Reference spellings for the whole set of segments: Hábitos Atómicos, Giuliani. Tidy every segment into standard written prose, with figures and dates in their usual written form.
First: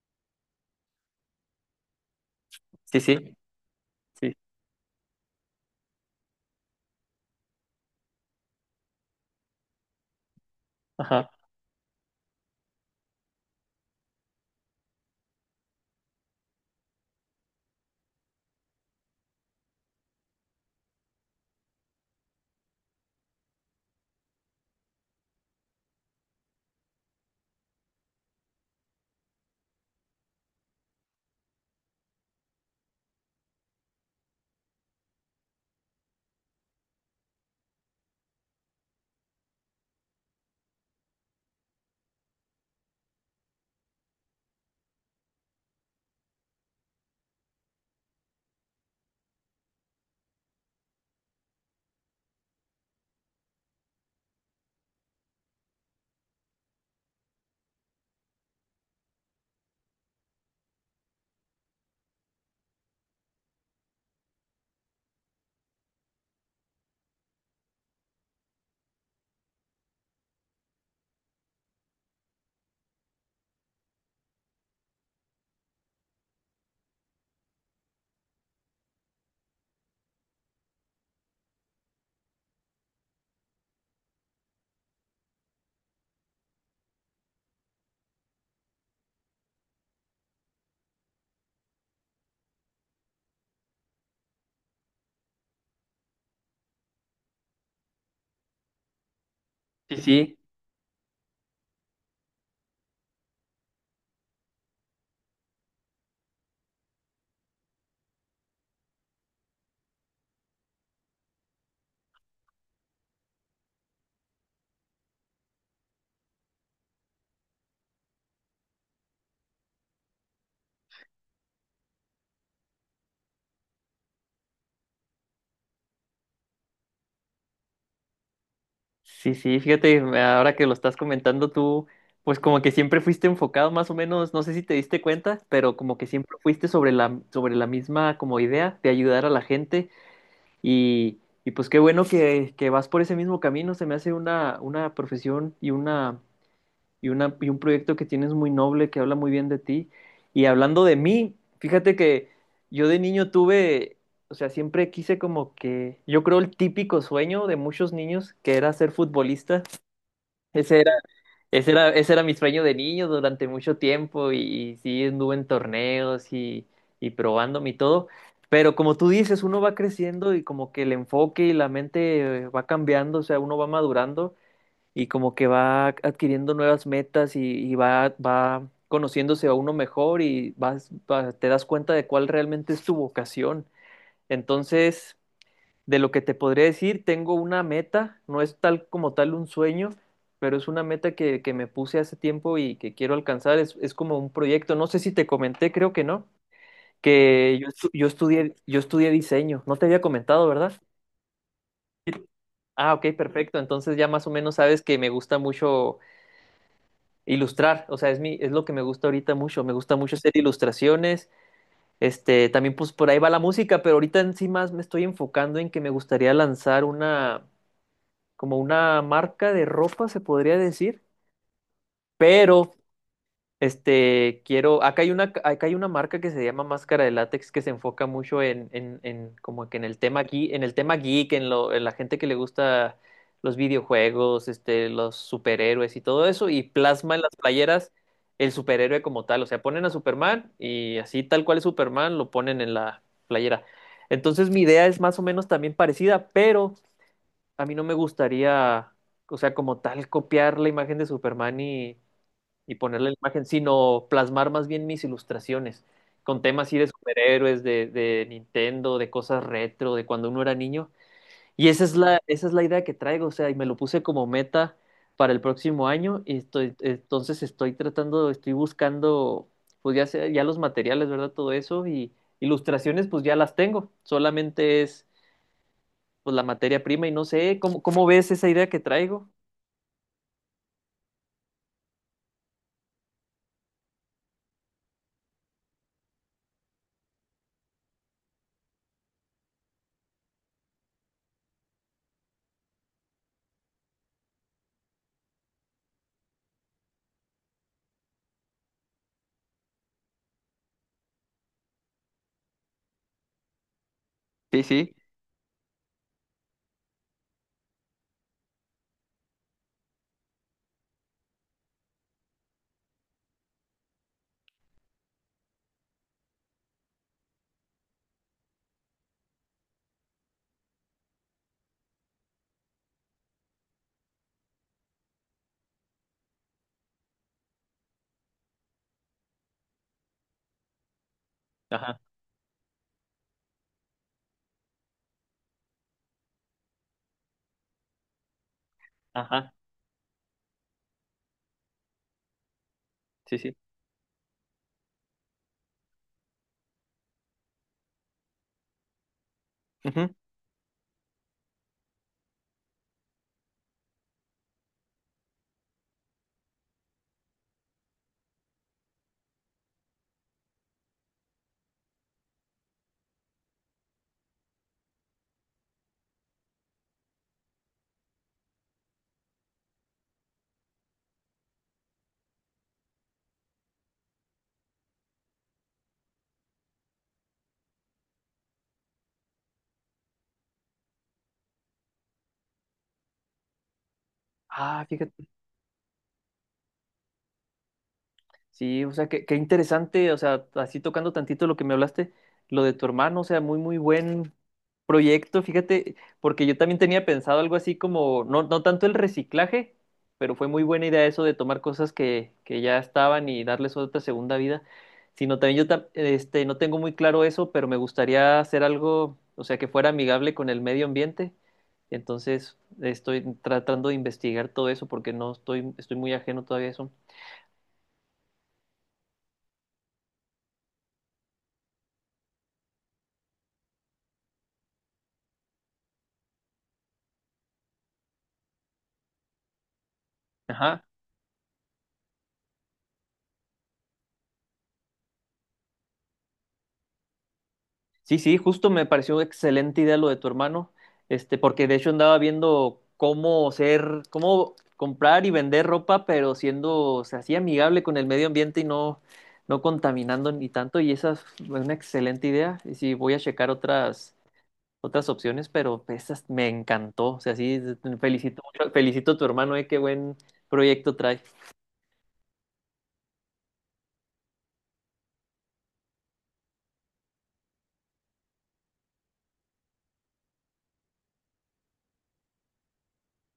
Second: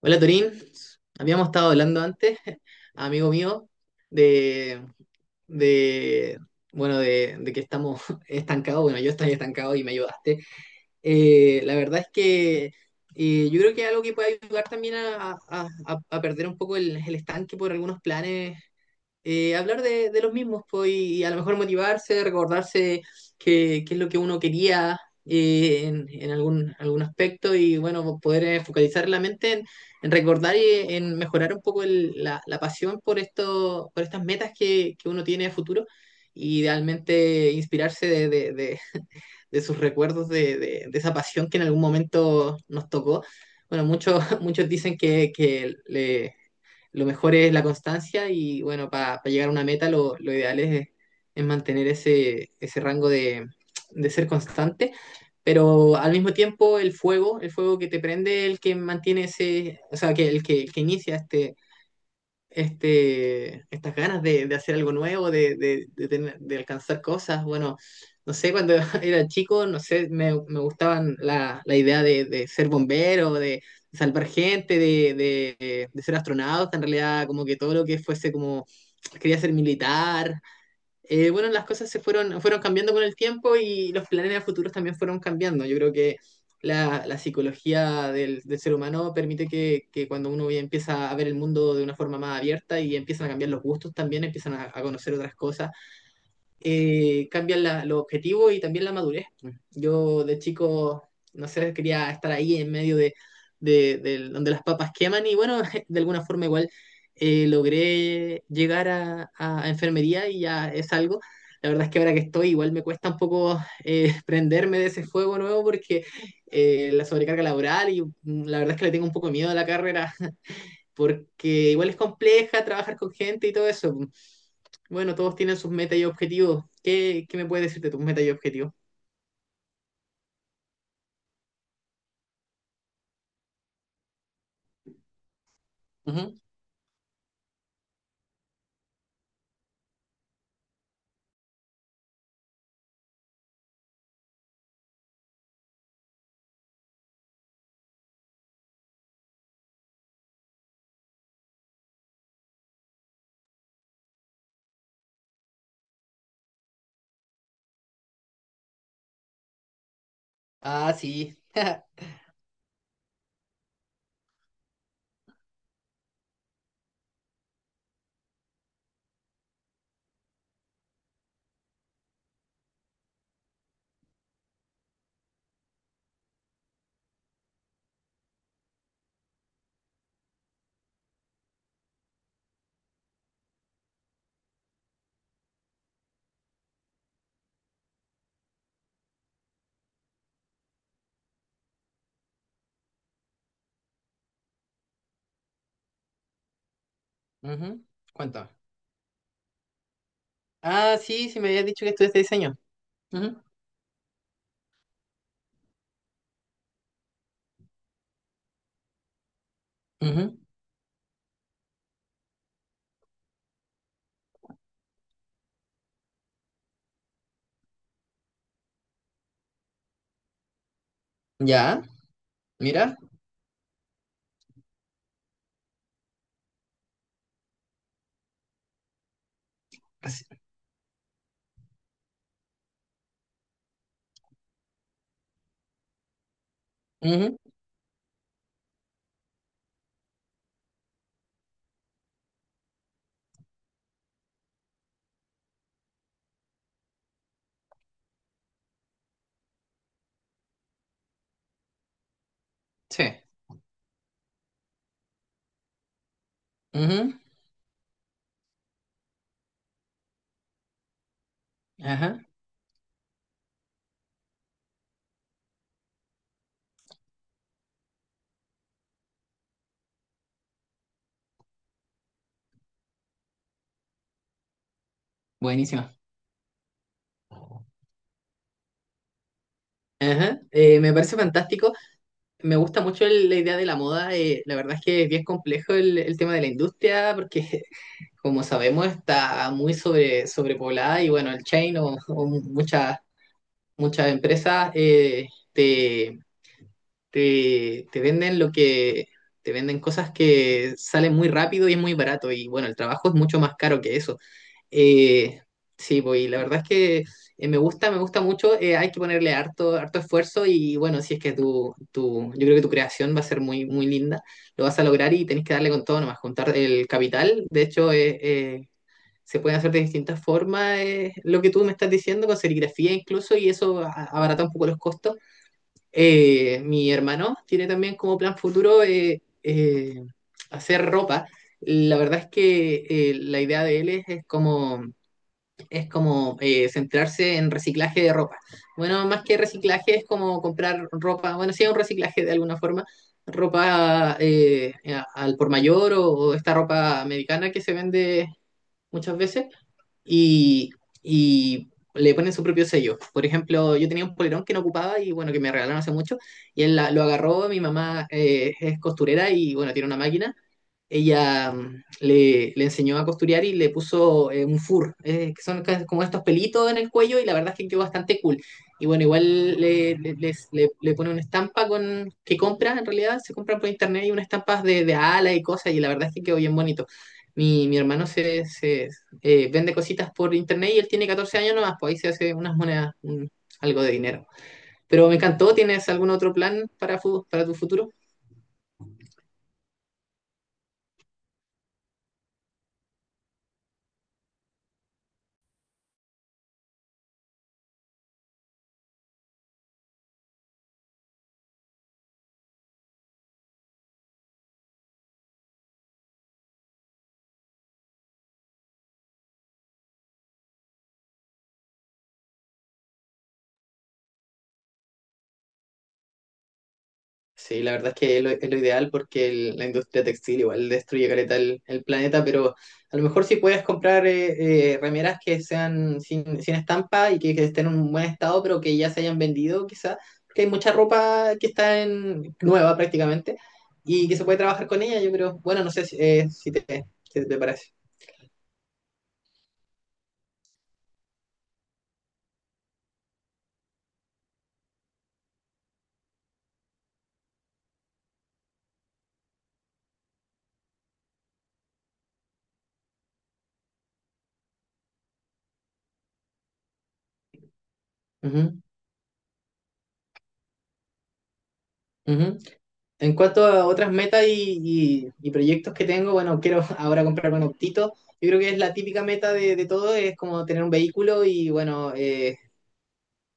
Hola Torín, habíamos estado hablando antes, Sí, amigo sí, mío, sí, de, de bueno, de que estamos estancados, bueno, yo estoy estancado y me ayudaste. ajá, La verdad es que yo creo que es algo que puede ayudar también a perder un poco el estanque por algunos planes, hablar de los mismos, pues, y a lo mejor motivarse, recordarse qué es lo que uno quería, en algún aspecto, y bueno, poder focalizar la mente en recordar y en mejorar un poco la pasión por esto, por estas metas que uno tiene a futuro. Y idealmente inspirarse de sus recuerdos, de esa pasión que en algún momento nos tocó. Bueno, muchos, muchos dicen que lo mejor es la constancia, y bueno, para llegar a una meta lo ideal es mantener ese rango de ser constante, pero al mismo tiempo el fuego que te prende, el que mantiene ese, o sea, que el que inicia estas ganas de hacer algo nuevo, de tener- de alcanzar cosas. Bueno, no sé, cuando era chico, no sé, me gustaban la idea de ser bombero, de salvar gente, de ser astronauta, en realidad como que todo lo que fuese como, quería ser militar. Bueno, las cosas fueron cambiando con el tiempo, y los planes a futuros también fueron cambiando. Yo creo que la psicología del ser humano permite que cuando uno ya empieza a ver el mundo de una forma más abierta, y empiezan a cambiar los gustos también, empiezan a conocer otras cosas, cambian los objetivos y también la madurez. sí, Yo sí, de chico, no sé, quería estar ahí en medio de donde las papas queman, y bueno, de alguna forma igual logré llegar a enfermería, y ya es algo. La verdad es que ahora que estoy igual me cuesta un poco prenderme de ese fuego nuevo, porque la sobrecarga laboral, y la verdad es que le tengo un poco de miedo a la carrera, porque igual es compleja trabajar con gente y todo eso. Bueno, todos tienen sus metas y objetivos. ¿Qué me puedes decir de tus metas y objetivos? sí, sí, fíjate, ahora que lo estás comentando tú, pues como que siempre fuiste enfocado más o menos, no sé si te diste cuenta, pero como que Ujú. siempre fuiste sobre sobre la misma como idea de ayudar a la gente y, y pues qué bueno que vas por ese mismo camino, se me hace una profesión y una y, una, y un proyecto que tienes muy noble, que habla muy bien de ti. Y hablando de mí, fíjate que yo de niño tuve, o sea, siempre quise como que, yo creo el típico sueño de muchos niños, que era ser futbolista. Ese era, Ah, sí. ese era, ese era mi sueño de niño durante mucho tiempo y sí, anduve en torneos y probándome y todo. Pero como tú dices, uno va creciendo y como que el enfoque y la mente va cambiando, o sea, uno va madurando y como que va adquiriendo nuevas metas y va, va conociéndose a uno mejor y vas, va- te das cuenta de cuál realmente es tu vocación. Entonces, de lo que te podría decir, tengo una meta, no es tal como tal un sueño, pero es una meta que me puse hace tiempo y que quiero alcanzar. Es como un proyecto, no sé si te comenté, creo que no, que yo, Ujú. estu- yo Cuéntame. estudié, yo estudié diseño, no te había comentado, ¿verdad? Ah, sí, sí me habías dicho que estudiaste diseño. Ah, ok, Ujú. perfecto. Entonces ya más o menos sabes que me gusta mucho ilustrar, o sea, es mi, es lo que me gusta ahorita mucho, me gusta mucho hacer Ujú. ilustraciones, este, también pues por ahí va la música, pero ahorita en sí más me estoy enfocando en que me gustaría lanzar una, como una marca de ropa, se podría decir, Ya, pero mira. este, quiero, acá hay una marca que se llama Máscara de Látex que se enfoca mucho en como que en el tema Así. geek, en el tema geek, en lo, en la gente que le gusta los videojuegos, este, los superhéroes y todo eso, y plasma en las Ujú. playeras el superhéroe como tal. O sea, ponen a Superman y así tal cual es Superman, lo ponen en la playera. Entonces, mi idea es más o menos también parecida, pero a mí no me gustaría, o sea, como tal, copiar la imagen de Superman y Sí. ponerle la imagen, sino plasmar más bien mis ilustraciones con temas así de Ujú. superhéroes, de Nintendo, de cosas retro, de cuando uno era niño. Y Ajá. esa es la idea que traigo, o sea, y me lo puse como meta para el próximo año y estoy, entonces estoy tratando, estoy buscando, pues ya, sea- ya los materiales, ¿verdad? Todo eso y ilustraciones, pues ya las tengo, solamente es Buenísimo. pues la materia prima y no sé, ¿cómo, cómo ves esa idea que traigo? Ajá, me parece fantástico. Me gusta mucho la idea de la moda. La verdad es que es bien complejo el tema de la industria, porque como sabemos, está muy sobrepoblada, y bueno, el chain o muchas empresas, te, te venden lo que, te venden cosas que salen muy rápido y es muy barato, y bueno, el trabajo es mucho más caro que eso. Sí, sí. Eh, sí, pues, y la verdad es que me gusta mucho. Hay que ponerle harto, harto esfuerzo, y bueno, si es que yo creo que tu creación va a ser muy, muy linda, lo vas a lograr, y tenés que darle con todo nomás, juntar el capital. De hecho, se pueden hacer de distintas formas, lo que tú me estás diciendo, con serigrafía incluso, y eso abarata un poco los costos. Mi hermano tiene también como plan futuro, hacer ropa. La Ajá, verdad es que la idea de él es como, centrarse en reciclaje de ropa. Bueno, más que ajá, reciclaje es como comprar ropa, bueno, sí, un reciclaje de alguna forma, sí, sí. ropa al por mayor o esta ropa americana que se vende muchas veces, Ujú. y, y le ponen su propio sello. Por ejemplo, yo tenía un polerón que no ocupaba, y bueno, que me regalaron hace mucho, y él lo agarró. Mi mamá es costurera, y bueno, tiene una máquina. Ella, le enseñó a costurear, y le puso un fur, que son como estos pelitos en el cuello, y la verdad es que quedó bastante cool. Y bueno, igual le pone una estampa con que compra, en realidad se compran por internet, y unas estampas de alas y cosas, y la verdad es que quedó bien bonito. Mi hermano se vende cositas por internet, y él tiene 14 años nomás, pues ahí se hace unas monedas, algo de dinero. Ah, Pero me fíjate. encantó. ¿Tienes algún otro plan para tu futuro? Sí, o sea, qué, qué interesante, o sea, así tocando tantito lo que me hablaste, lo de tu hermano, o sea, muy, muy buen proyecto, fíjate, porque yo también tenía pensado algo así como, no, no tanto el reciclaje, pero fue muy buena idea eso de tomar cosas que ya estaban y darles otra segunda vida, sino también yo, tam- este, no tengo muy claro eso, pero me gustaría hacer algo, o sea, que fuera amigable con el medio ambiente, entonces estoy tratando de investigar todo eso porque no estoy, estoy muy ajeno todavía a eso. Sí, la verdad es que es lo ideal, porque la industria textil igual destruye caleta el planeta, pero a lo mejor si puedes comprar, remeras que sean sin estampa y que estén en un buen estado, pero que ya se hayan vendido quizá, porque hay mucha Ajá. ropa que está nueva prácticamente, y que se puede trabajar con ella, yo creo. Bueno, no sé si te parece. Sí, sí, justo me pareció excelente idea lo de tu hermano, este, porque de hecho andaba viendo cómo ser, cómo comprar y vender ropa, pero siendo, o sea, así amigable con el medio ambiente y no, no contaminando ni tanto, y esa es una excelente idea, y sí, voy a checar otras, otras opciones, pero esas me encantó, o sea, sí, felicito, Ujú, mucho- felicito a tu hermano, qué buen proyecto trae. ujú. En cuanto a otras metas y proyectos que tengo, bueno, quiero ahora comprarme un optito. Yo creo que es la típica meta de todo, es como tener un vehículo, y bueno,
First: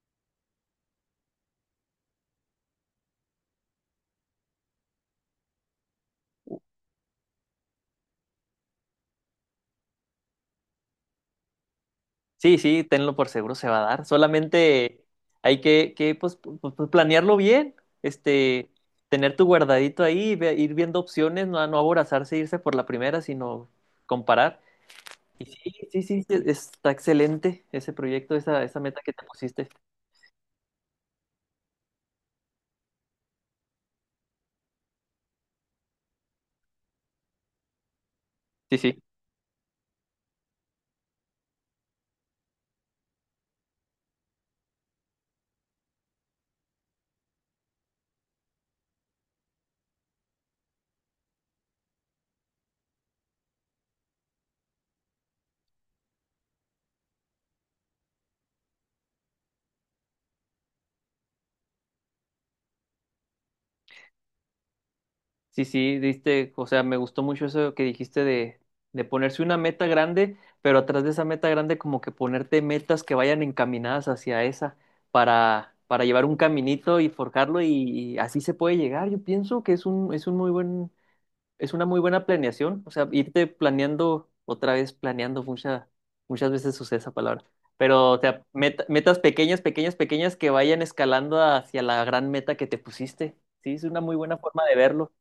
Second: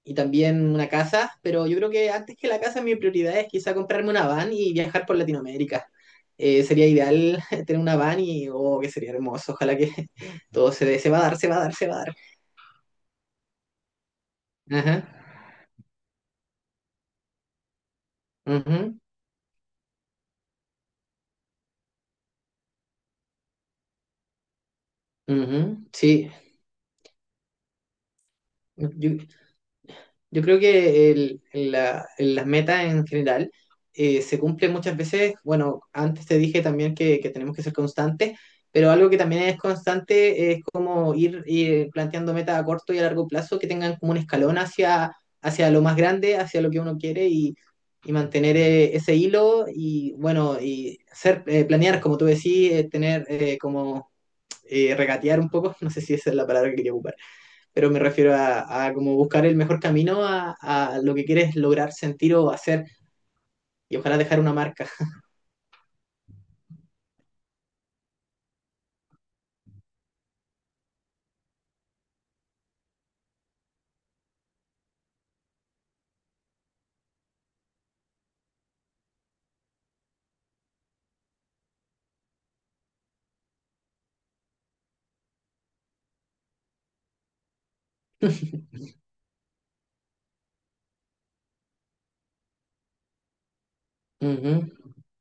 y también una casa, pero yo creo que antes que la casa mi prioridad es quizá comprarme una van y viajar por Latinoamérica. Sería ideal tener una van y, oh, que sería hermoso. Ojalá que todo se dé, se va a dar, se va a dar, se va a dar. Sí, sí, tenlo por seguro se va a dar. Ajá, Solamente hay que, pues, pu- pu- pu- planearlo bien, este, ujú, tener tu guardadito ahí, ve- ir viendo opciones, no, no aborazarse, e irse por la primera, sino comparar. Y sí, ujú, sí, sí, sí, sí. está excelente ese proyecto, esa meta que Yo- te pusiste. Yo creo que las metas en general se cumplen muchas veces. Bueno, antes te dije también que tenemos que ser constantes, Sí, pero sí. algo que también es constante es como ir planteando metas a corto y a largo plazo que tengan como un escalón hacia lo más grande, hacia lo que uno quiere, y mantener ese hilo, y bueno, y planear, como tú decís, tener como regatear un poco, no sé si esa es la palabra que quería ocupar, pero me refiero a como buscar el mejor camino a lo que quieres lograr, sentir o hacer, y ojalá dejar una marca. Sí, sí, diste, o sea, me gustó mucho eso que dijiste de ponerse una meta grande, pero atrás de esa meta grande como que ponerte metas que vayan encaminadas hacia esa para llevar un caminito y forjarlo y así se puede llegar. Yo pienso que es un muy buen, es una muy buena planeación, o sea, irte planeando, otra vez planeando, mucha, muchas veces usé esa palabra, pero o sea, meta- metas pequeñas, pequeñas, pequeñas que vayan escalando hacia la gran meta que te pusiste. Sí, es una muy buena forma de Ujú. verlo.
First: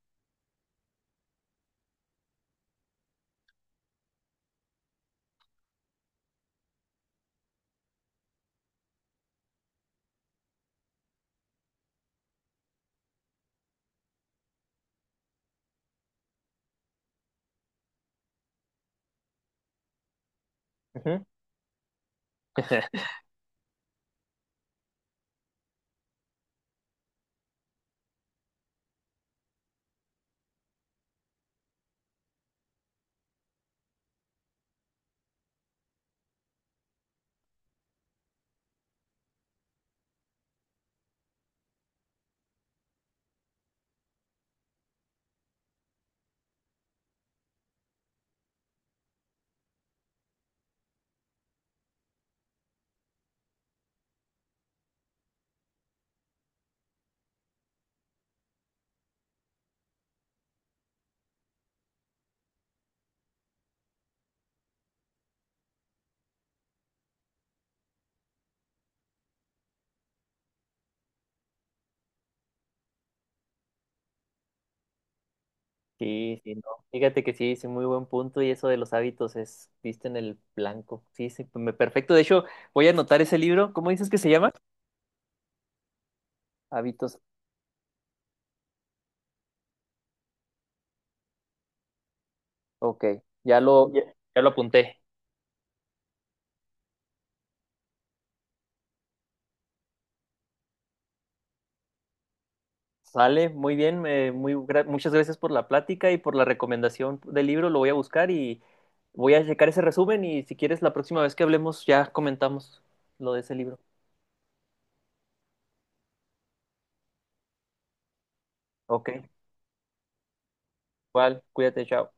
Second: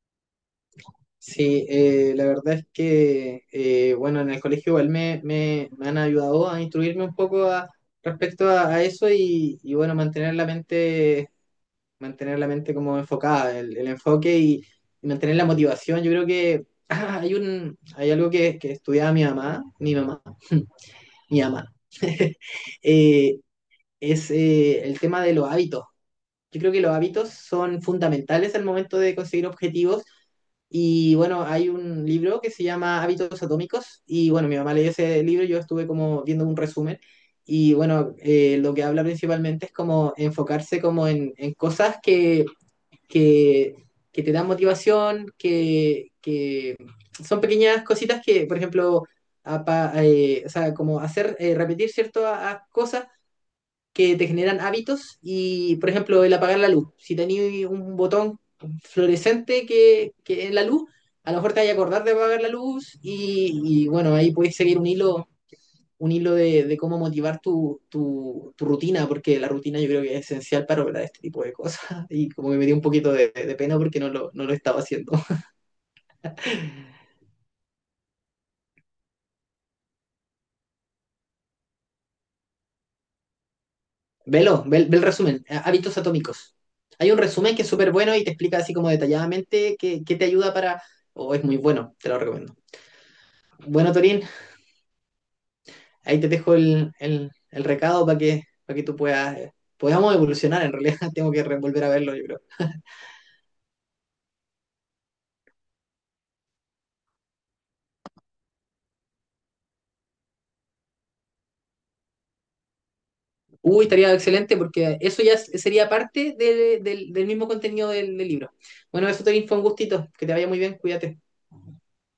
Sí, la verdad es que, bueno, en el colegio igual me han ayudado a instruirme un poco respecto a eso, y, bueno, mantener la mente como enfocada, el enfoque y mantener la motivación. Yo creo que hay algo que estudiaba mi mamá. Eh, es el tema de los hábitos. Yo creo que los hábitos son fundamentales al momento de conseguir objetivos, y bueno, hay un libro que se llama Hábitos Atómicos, y bueno, mi mamá leyó ese libro, yo estuve como viendo un resumen, y bueno, lo que habla principalmente es como enfocarse, como en cosas que, que te dan motivación, que son pequeñas cositas que, por ejemplo, o sea, como hacer, repetir ciertas cosas que te generan hábitos. Y, por ejemplo, el apagar la luz. Si tenías un botón fluorescente que en la luz, a lo mejor te vas a acordar de apagar la luz. Y bueno, ahí puedes seguir un hilo de cómo motivar tu rutina, porque la rutina yo creo que es esencial para lograr este tipo de cosas, y como que me dio un poquito de pena, porque no lo estaba haciendo. Sí, sí, no. Fíjate que sí, sí, muy buen punto y eso de los hábitos es, diste en el blanco. Sí, sí, me- perfecto. De hecho, voy a anotar ese libro. ¿Cómo dices que se llama? Velo, ve el resumen, hábitos atómicos. Hay un Hábitos. resumen que es súper bueno, y te explica así como detalladamente qué te ayuda para... es muy bueno, te lo recomiendo. Ok, ya lo, Bueno, ya, Torín, ya lo apunté. ahí te dejo el recado para que, tú puedas, podamos evolucionar. En realidad, tengo que volver a verlo, yo creo. Sale, muy bien, me- muy, gra- muchas gracias por la plática y por la recomendación del libro. Lo voy a buscar y voy a checar ese resumen y si quieres la próxima vez que hablemos ya comentamos lo de ese libro. Uy, estaría excelente porque eso ya sería parte del del mismo contenido del libro. Ok, Bueno, eso, Torín, fue un gustito. Que te vaya muy bien, cuídate. igual, cuídate, chao.